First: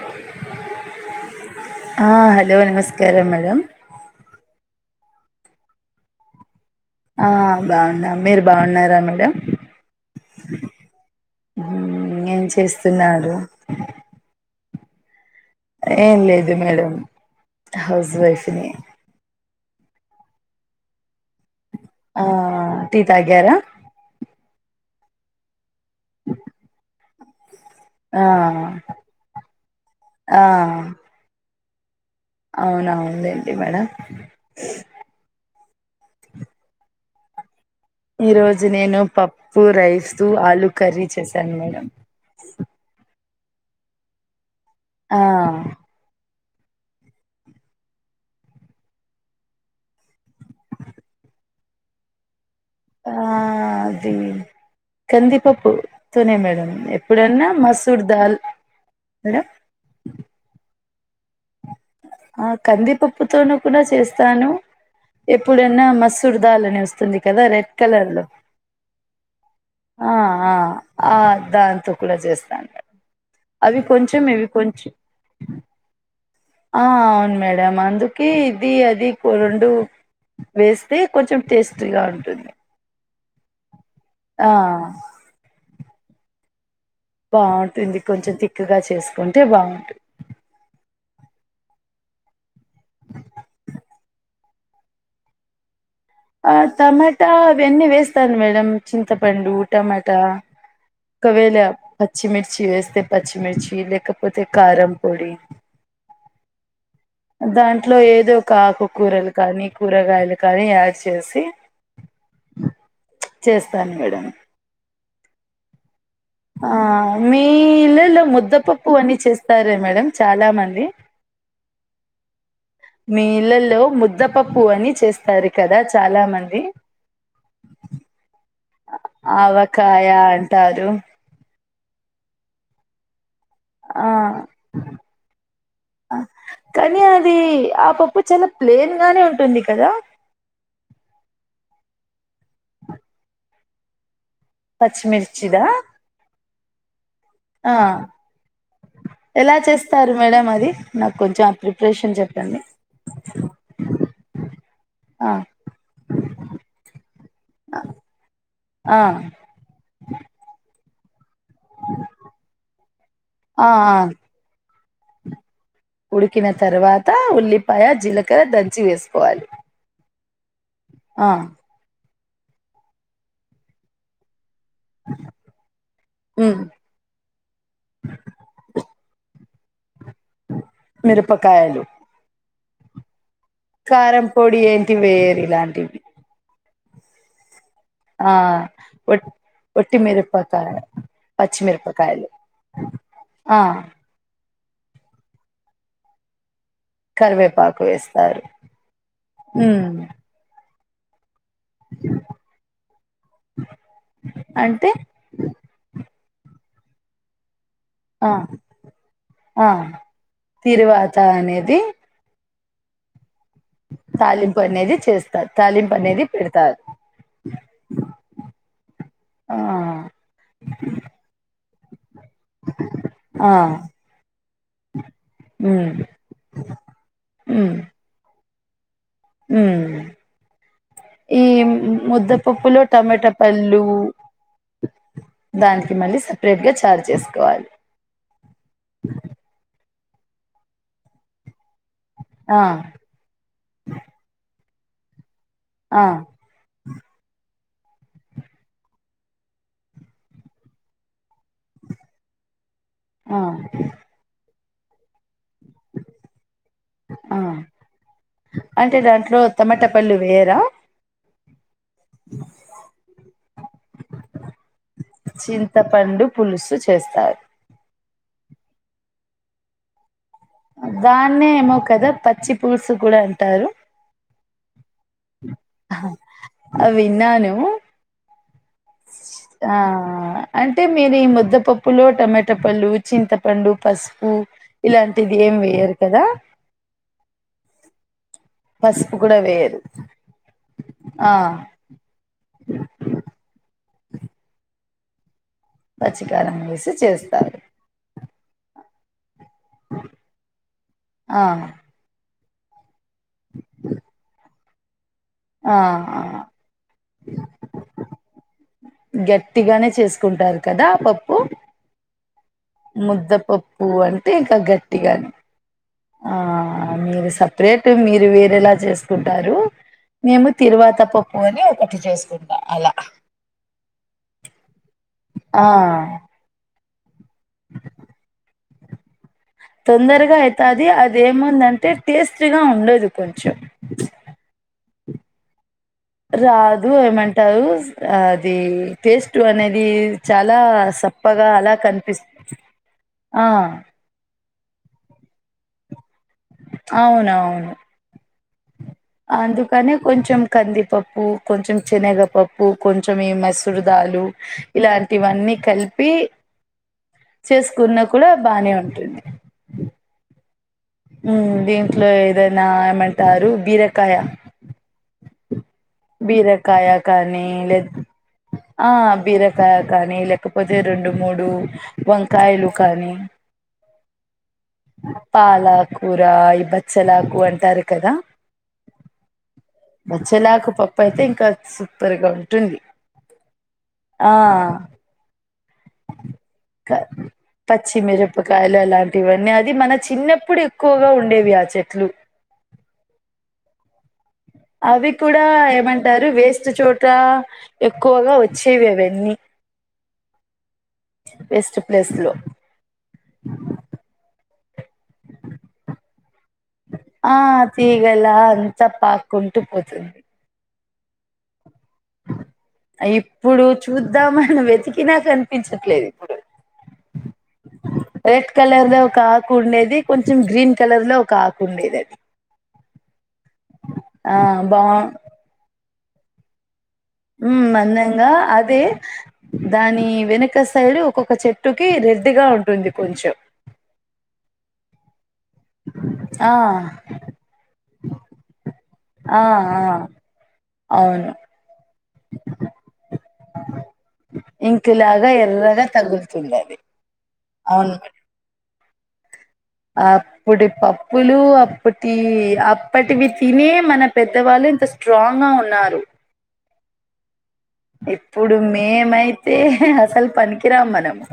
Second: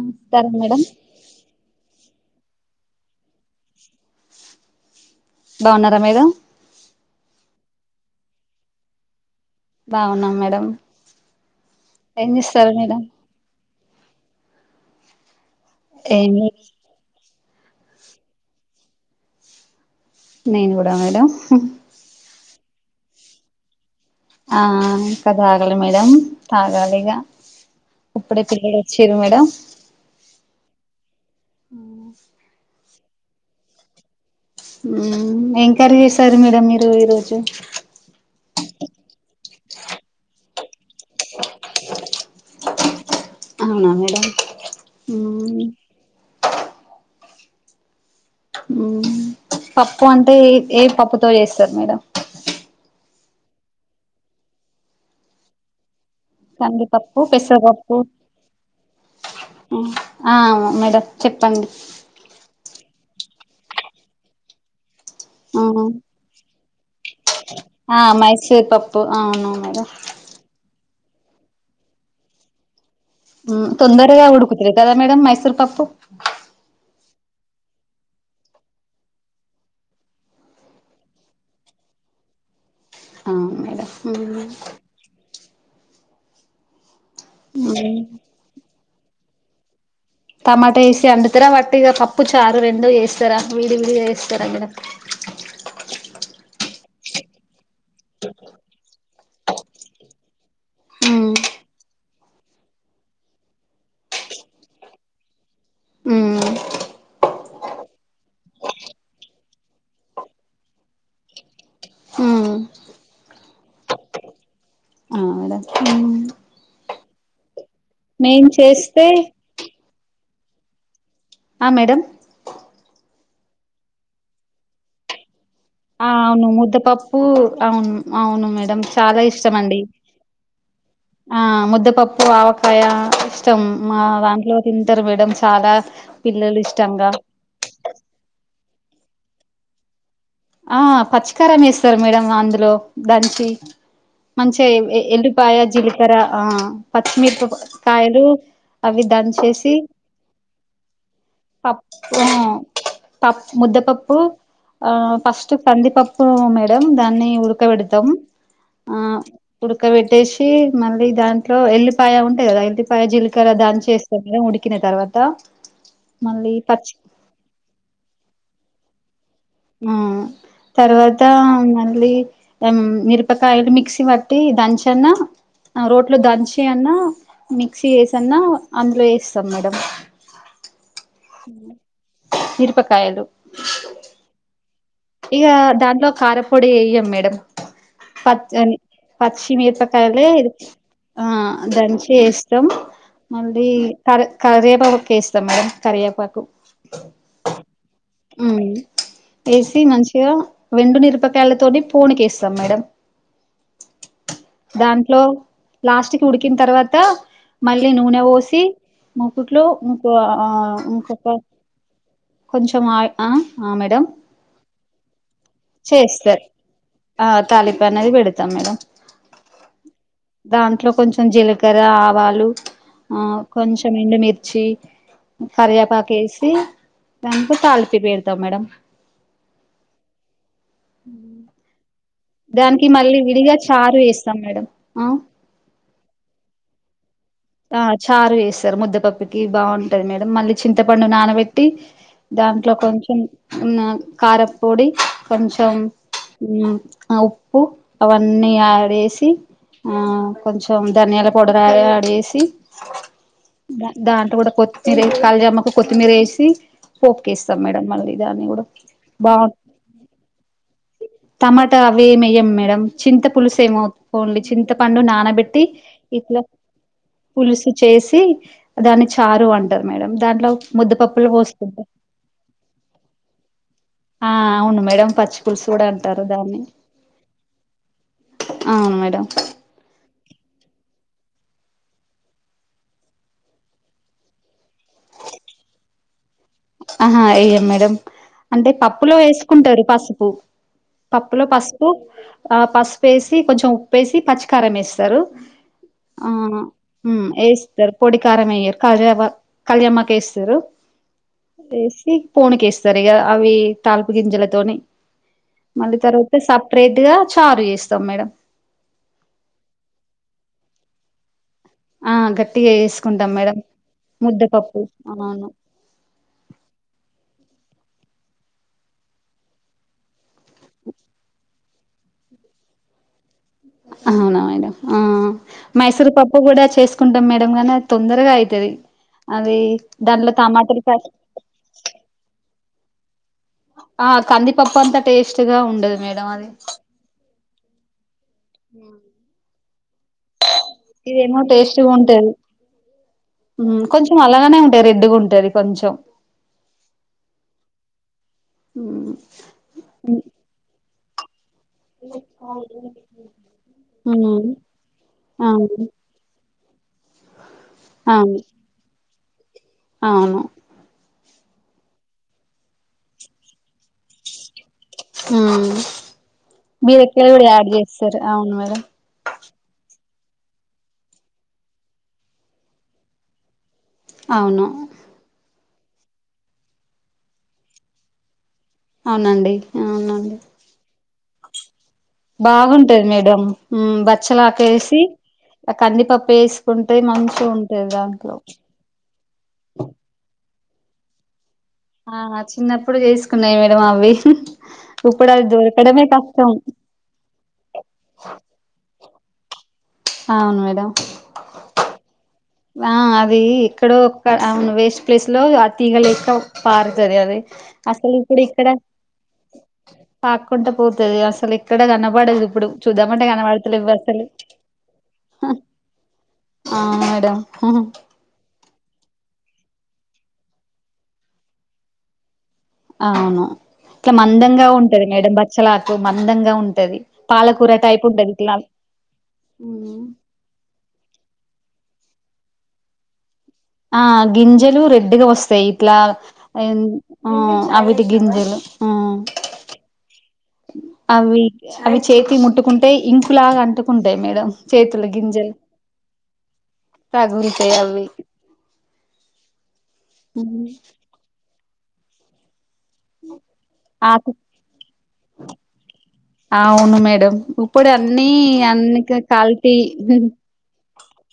నమస్కారం మేడం ఆ హలో నమస్కారం మేడం బాగున్నారా మేడం ఆ బాగున్న మీరు బాగున్నారా మేడం బాగున్నాం మేడం మ్ ఏం చేస్తారు మేడం చేస్తున్నారు ఏం లేదు మేడం హౌస్ వైఫ్ ని నిను కూడా మేడం ఆ టి తాగారా ఆ ఇంకా తాగలే మేడం తాగాలి ఇగ ఆ ఇప్పుడే పిల్లలోచ్చిర్రు మేడం ఆ అవునావుందెండి మేడం మ్ ఎంకర్రి చేసారు మేడం మీరు ఈరోజు ఈ రోజు నేను పప్ ప్పు రైస్ ఆలు కర్రీ చేసాను మేడం అవునా మేడం ఆ పప్పు అంటే ఏ పప్పుతో చేస్తారు మేడం ఆ అది కందిీపప్పు కందిీపప్పు పెసరుపప్పు దాల్ మేడం ఆ మేడం చెప్పండి ఆ కందిపప్పుతోను కూడా చేస్తాను ఎప్పుడన్నా మస్ూరదాలనేస్ వస్తుంది కదా రెడ్ ఆ కలర్ లో మైసూర్ పప్పు అవును మేడం ఆ అ ఆ దాంతో కూడా చేస్తాను మ్ అవి కొంచెం తొందరగా ఇవి ఉడ్కుతది కొంచెం కదా మేడమ్ మైసూర్ పప్పు ఆ అవును మేడం అందుకే ఇది అది రెండు వేస్తే కొంచెం టేస్టీగా ఉంటుంది ఆ మేడం ఆ బాగుంటుంది కొంచెం తిక్కుగా చేసుకుంటే బాగుంటుంది టమాటా వేసి అండుతారా వట్టిగా పప్పు చారు రెండు వేస్తారా విడి విడిగ చేస్తారా మేడం ఆ టమాటా అవన్నీ వేస్తాను మేడం చింతపండు టమాటా ఓకవేల పచ్చిమిర్చి వేస్తే పచ్చిమిర్చి లేకపోతే కారం పొడి మ్మ్ దాంట్లో ఏదో ఒకఆకూరలు కానీ కూరగాయలు కాని యాడ్ చేసి మ్మ్ చేస్తాను మేడం ఆ మేడం ఆ మీ ఇళ్లళ్ళో మేం ముద్దపప్పు చేస్తే అని చేస్తారే మేడం చాలా మంది ఆ మేడం మీ ఇళ్లళ్ళో ముద్దపప్పు అని చేస్తారు కదా ఆ చాలా అవును మంది ముద్దపప్పు అవును అవును మేడం చాలా ఇష్టం అండి ఆవకాయ అంటారు ఆ ముద్దపప్పు ఆవకాయ సం మా ఆ దాంట్లో తింటర్ మేడం చాలా ఆ, పిల్లలు కానీ ఇష్టంగా అది ఆ పప్పు చాలా ప్లేన్ గానే ఉంటుంది కదా ఆ పచ్చికారం వేస్తారు మేడం అందులో దంచి మంచిగ ఎ ఎల్లిపాయ పచ్చిమిర్చిదా జిల్కర ఆ ఆ పచ్చిమిరప ఆ కాయలు అవి ఎలా దంచేసి చేస్తారు మేడం అది నాకు కొంచెం ఆ పప్పు ప్రిపరేషన్ చెప్పండి పప్ ముద్ద పప్పు ఆ ఫస్ట్ కందిపప్పు మేడం దాన్ని ఉడకబెడతం ఆ ఉడుకవెట్టేసి మళ్ళీ దాన్ ట్లో ఎల్లిపాయ ఉంటయ్ గదా ఎల్లిపాయ జీల్కర్ర ఆ దంచి ఆ ఏస్తంగా ఉడికిన తర్వాత ఉడికిన మళ్ళీ పచ్చి తర్వాత ఉల్లిపాయ జీలకర దంచి వేస్ ఆ ఆ తర్వాతా మళ్ళీ ఎం మిరుపకాయలు మిక్సి వట్టీ దంచన్నా రోట్లో ఉమ్ దంచి అన్నా మిక్సీ ఏసి అన్న అందులో ఏస్ సర్ మేడం పకాయలు మిరుపకాయలు కారం పొడి ఎయ్ ఇగా దాంట్లో కారప్పొడి ఎయ్యం మేడం ఆ పచ్చని వట్ పచ్చి వట్టి మిరపకాయలే మిరపకాయ ఆ దంచి పచ్చిమిరపకాయలు ఎస్తం ఆ మళ్ళీ కర కరేపాకుకేస్తం మేడం కరియేపాకు కరివేపాకు ఏస్తారు ఉ తి మంచిగా వెండు నిరుపతి త్యాళ్ళతోని పోనికేస్సం మేడం అంటే దాంట్లో లాస్ట్ ఉడికిన్ తర్వాత మళ్ళీ నూనె ఆ వోసి మూకుట్లో ఆ ఇంకో ఆ తిరువాత ఇంకొక అనేది కొంచెం ఆయ్ ఆ ఆ మేడం తాలింపు అనేది చేస్తారు తాలింపు అనేది చేస్తర్ పెడతారు ఆ తాలింపు అన్నది బెడతం మేడం ఆ దాంట్లో కొంచెం జీలకర్ర ఆవాల్ లు ఆ కొంచెం ఎండు మిర్చి ఉమ్ కర్యేపాకు ఏసి దాంట్లో తాలింపి బెడతాం మేడం ఏం ముద్దపప్పులో దానికి మళ్ళీ టమాటా విడిగా పళ్ళో చారు వేస్తాం మేడం ఆ దాన్ మళ్ళి సపరేట్ గా చారు చేస్ ఆ చారు ఏస్సరు ముద్దపప్పుకి బా ఉంటది మేడం మళ్ళీ చింతపండు నానవెట్టి ఆ దాంట్లో కొంచెం ఉన్న కారప్పొడి కొంచెం ఆ ఊ ఆవ్ పు అవన్నీ యాడ్ ఏసి ఆ కొంచెం ధనియాల పౌడర్ ఆ యాడ్ జేసి సి ఆ ర దాంట్లో గూడ కొత్తిమీర కళ్యామాకూ కొత్తిమీర్ ఏంసి పోప్ ఆ కేస్తాం మేడం మళ్ళీ దాన్ని గూడా అంటే బా దాంట్లో టమాటా పళ్ళు వేయరా టమా త అవి ఏం ఎయ్యం మేడం చింత పులుసేమో ఓన్లి చింతపండు నానబెట్టి చింతపండు ఇట్ల పులుసు చేస్తారు పులుసు చేసి దాన్ని చారు అంటారు మేడం దాంట్లో ముద్దపప్పులు దాన్నే ఏమో పోసుకుంటారు కదా పచ్చి పులుసు కూడా అంటారు ఆ అవును మేడం పచ్చి పలుసు గూడా అంటారు దాన్ని అవి విన్నాను అవును మేడం ఆ అంటే మీరు ఈ ముద్దపప్పులో టమాటా పళ్ళు చింతపళ్ళు పసుపు. ఇలాంటిది ఏం వేయ్యరు కదా. ఆహా వెయ్యం మేడం అంటే పప్పులో పసుపు కూడా వేయరు వేసుకుంటారు పసుపు. ఆ పప్పులో పసుపు ఆ పసుపు వేసి కొంచెం ఉప్పేసి పచ్చికారం వేస్తారు. పచ్చికారం ఆహ్ వేసి చేస్తారు ఏస్తారు పొడి కారమేయరు. కర్యేపకు కల్యామాకు వేస్తారు ఆ వేసి పోనికి వేస్తారు. సరిగా అవి తాల్పు గింజలతోని. ఆ మళ్ళీ తర్వాత ఆ సపరేట్ గా చారు చేస్తాం మేడం. గట్టిగానే చేసుకుంటారు కదా పప్పు. ఆహ్ గట్టిగా వేసుకుంటాం మేడం ముద్దపప్పు ముద్దపప్పు అవును. ఆహ్ మీరు సపరేట్ మీరు వేరేలా చేసుకుంటారు. మేము తిరువాత పప్పు అని ఒకటి చేసుకుంటాం అలా. అవునా మేడం ఆహ్ ఆ మైసూర్ పప్పు కూడా చేసు. చేసుకుంటాం మేడం గానీ అది తొందరగా అయితది. అది దాంట్లో తొందరగా టమాటలు అవుతది అది ఏముందంటే టేస్ట్ గా ఉండదు. కొంచెం ఆహ్ కందిపప్పు అంతా టేస్ట్ గా ఉండదు. మేడం అది కాదు ఏమంటారు అది టేస్ట్ అనేది. చాలా సప్పగా అలా కనిపిస్తుంది. ఇంకొంచెం అలాగనే ఉంటాయి రెడ్డుగా ఉంటుది కొంచెం అవున అవును హ్మ్. అందుకనే హ్మ్. కొంచెం కందిపప్పు. కొంచెం శనగపప్పు కొంచెం ఈ మైసూరు దాలు హ్మ్. ఇలాంటివన్నీ అవును కలిపి. చేసుకున్నా కూడా అవును బానే ఉంటుంది. అవును. దీంట్లో ఏదైనా ఏమంటారు బీరకాయ. హ్మ్. బీరకాయ కానీ కూడా యాడ్ లేకపో చేస్తారు అవును మేడం ఆహ్ బీరకాయ. కానీ లేకపోతే రెండు మూడు వంకాయలు కానీ. అవును. పాలకురా ఈబచ్చలాకు అంటారు కదా. అవునండి. అవునండి బచ్చెలకు పప్పు అయితే ఇంకా సుప్. బాగుంటది మేడం ఉమ్ బచ్చలాకు వేసి ఇంకా ఉంటది దాంట్లో పచ్చిమిరపకాయలు అలాంటివన్నీ అది మన చిన్నప్పుడు. ఎక్కువగా ఉండేవి ఆహ్ చి. ఆహ్ చిన్నప్పుడు చేసుకున్నాయి మేడం అవి. అవి ఇప్పుడు కూడా అది దొరకడమే ఏమంటారు కష్టం వేస్ట్ చోట ఎక్కువగా వచ్చేవి అవి. అన్ని. అవును మేడం. ప్లేస్ లో ఆహ్ అది ఇక్కడో ఒక్క అవును వేస్ట్ ప్లేస్ లో ఆ తీగలేక్క. పారుతాది ఆ అదే అసలు తీగలా ఇప్పుడు ఇక్కడ అంతా పాక్కుంటూ పోతుంది పాకుకుంట. పోతది అసలే. ఇక్కడ కనపడదు ఇప్పుడు చూద్దామంటే ఇప్పుడు కనపడతలే ఇవ్వి అసలు. చూద్దామని వెతికినా కనిపించట్లేదు ఇప్పుడు ఆహ్ మేడం. రెడ్ కలర్ లో ఒక ఆకు ఉండేది కొంచెం గ్రీన్ కలర్ లో ఒక ఆకు ఉండేది అది. అవును ఇట్లా ఆ మందంగా బా ఉంటది మేడం బచ్చలాకు మందంగా ఉంటది. ఉ పాలకూర టైప్ అందంగా ఉంటది ఇట్లా అదే దాని వెనుక సైడ్ ఒక్కొక్క చెట్టుకి రెడ్గా ఉంటుంది కొంచెం ఆ గింజలు రెడ్డిగా వస్త సెట్లా ఆ అవిటి గింజలు ఆ ఆ ఆ అవును అవి చె అవి చేతి ముట్టుకుంటే ఇంకులాగా అంటుకుంటాయి మేడం చేతులు ఇంకులాగా గింజలు ఎర్రగా తగులుతుంది అది సాగురికాయ అవును అవి అప్పుటి పప్పులు అప్పటి అప్ బట్ ఇవి తినే మన ఆకు పెద్దవాళ్ళు ఇంత స్ట్రాంగ్ గా ఉన్నారు అవును మేడం ఇప్పుడు అన్నిీ ఇప్పుడు అన్నిక మేమైతే కాలిటీ అసలు పనికిరాం మనము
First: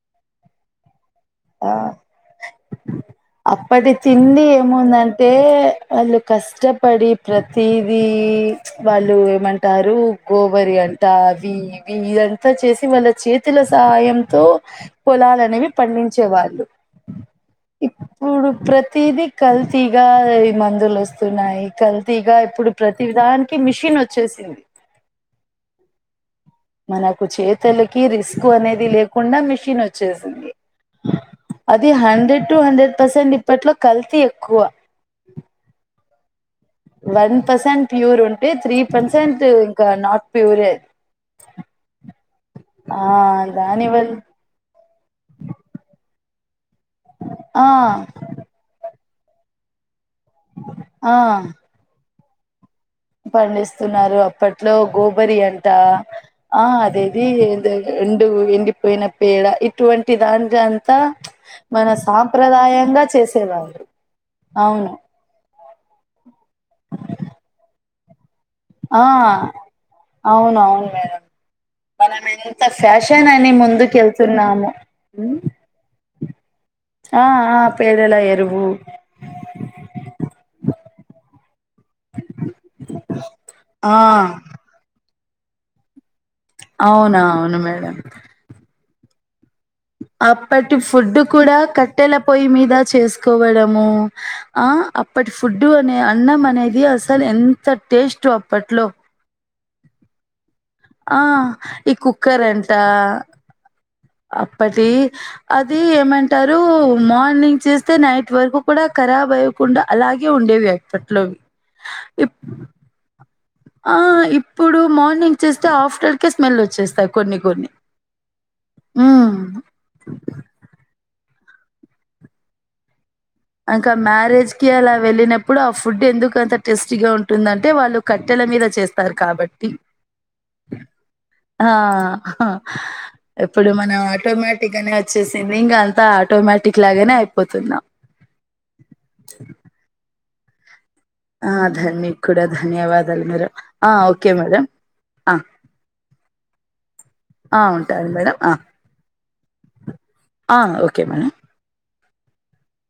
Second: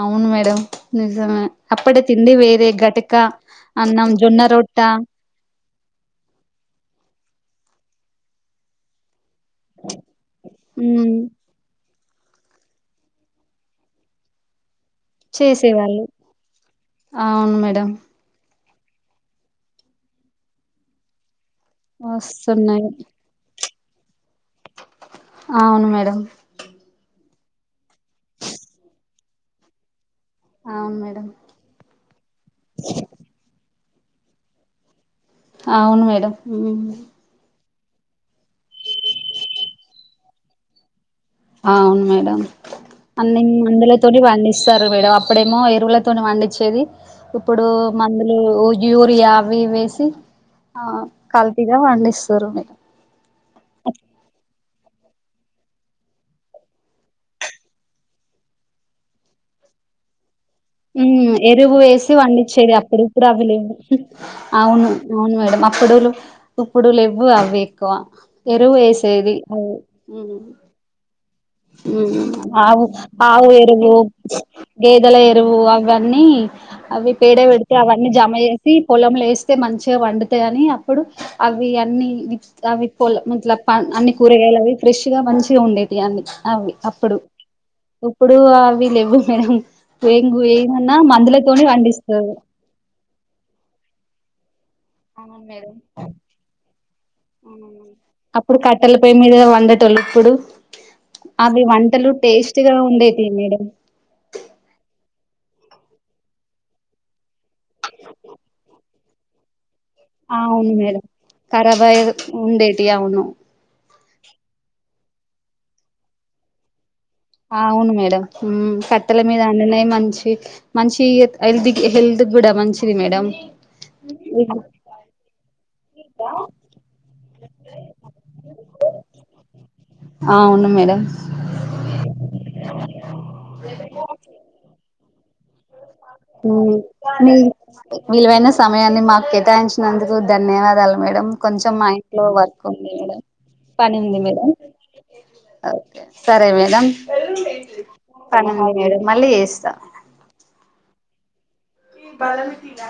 అవును మేడం నిజమే ఆ అప్పుడే తిండి వేరే ఘటక అన్నం జొన్న రొట్ట అంటేవాళ్ళు కష్టపడి ప్రతిదీ వాళ్ళు ఇమంటారు కోబరి అంట హ్మ్ అవి ఇదంతా చేసి వాళ్ళ చేతుల సహాయంతో కుొలలు అనేవి చేసేవాళ్ళు పండించ అవును మేడంమ్ ఇప్పుడు ప్రతిదీ కల్తీగా ఈ మందులు వస్తున్నాయి కల్తీగా ఇప్పుడు వస్తున్నాయి ప్రతి విధానికి మిషన్ వచ్చేసింది అవును మేడం మనకు చేతులకి రిస్క్ అనేది లేకుండా మిషన్ వచ్చ చేసింది. అవును మేడం అది హండ్రెడ్ టు హండ్రెడ్ పర్సెంట్ ఇప్పట్లో కల్తీ ఎక్కువ అవున్ మేడం హ్మ్ వన్ పర్సెంట్ ప్యూర్ ఉంటే త్రీ పర్సెంట్ ఇంక నాట్ ప్యూరెది అ అవును మేడం అన్ని దాని మందుల వల్ల తోటి పండిస్తారు అప్పుడేమో ఎరువుల తోని పండిచ్చేది. ఇప్పుడు ఆ మ యూరియ అవి ఇవివేసి ఆ కల్తీగా పండిస్తారు మీరు పండిస్తున్నారు అప్పటి ఇంట్లో గోబరి అంట ఆ అదేది ఎండు ఎండిపోయిన పేడ ఇటువంటి దాన్ని ఎరువు వేసి పండించేది సాంప్రదాయంగా అప్పుడుప్పుడు అవి లేవు చేసేవాళ్ళు అవును అవును మేడం ఇప్పుడులు ఇప్పుడు లెవ్వు అవి ఎక్కువ ఆ ఎరువేసేది అ అవును అవును మేడం మనం ఎంత ఆవు ఫ్యాషన్ ఆవు అని ఎరువు ముందుకెళ్తున్నాము గేదల ఉమ్, ఎరువు అవి ని అవి ఆ పేడ ఆ పెడితే అవన్నీ పేడల జమ ఎరువు చేసి పొలం లే వస్తే మంచిగ వండుతాయి అని ఇప్పుడు అవి అన్ని అవి పోల్ మల అన్ని ఆ కూరగాయలు అవి ఫ్రెష్ నీట్గా మంచిగ ఉండేది అన్ని అవి అప్పుడు అవునా అవును మేడం ఇప్పుడు అవి లేవు మేడం ఏం అప్పటి ఏమన్నా ఫుడ్డు కూడ మందులతోని కట్టెల పండిస్తారు పొయ్యి మీద చేసుకోవడము ఆ అప్పటి అవును ఫుడ్డు మేడం అనే అన్నం అనేది అసలు ఎంత టేస్ట్ అప్పట్లో పిండేటోల్లు ఇప్పుడు ఆ అవి ఈ వంటలు కుక్కర్ అంట టేస్ట్గా ఉండే టివి మేడం అప్పటి అది ఏమంటారు మార్నింగ్ చేస్తే నైట్ వరకు కూడ క ఖరాబ్ అయకుండ అలాగే ఉండేవి అవును మేడం అప్పట్లోవి ఖరాబ్ అయ్యే ఉండేటివి అవును ఆ ఇప్పుడు మార్నింగ్ చేస్తే ఆఫ్టర్కే స్మెల్ వచ్చేస్తాయి కొన్ని ఆ కొన్ని అవును మేడం కట్టెల మీద ఉమ్ వండినాయి మంచి మంచి హెల్త్ హెల్త్ కూడ మంచిది మేడం ఇంకా మ్యారేజ్ కి అలా వెళ్ళినప్పుడు ఆ ఫుడ్ ఎందుకు అంత టేస్టీగా ఉంటుందంటే వాళ్ళు కట్టెల మీద చేస్తారు కాబట్టి అవును మేడం ఆ ఇప్పుడు మనం ఆటోమటిక్గా వచ్చేసిమింగ్ అంతా మ్మ్ ఆటోమేటిక్ లాగానే మీ అయిపోతున్నాం విలువైన సమయాన్ని మాకు కేటాయించినందుకు ధన్యవాదాలు మేడం ఆ కొంచెం మా ధన్ని ఇంట్లో కూడాడ వర్క్ ఉంది ధన్యవాదాలు మేడం ఆ పని ఉంది ఓకే మేడం మేడంమ్ ఓకే సరే మేడం ఆ! ఉంటాను మేడం. ఆ! పనున్నది మేడం మళ్ళీ చేస్తా ఆ ఓకే మేడం ఈ బలమిటీలా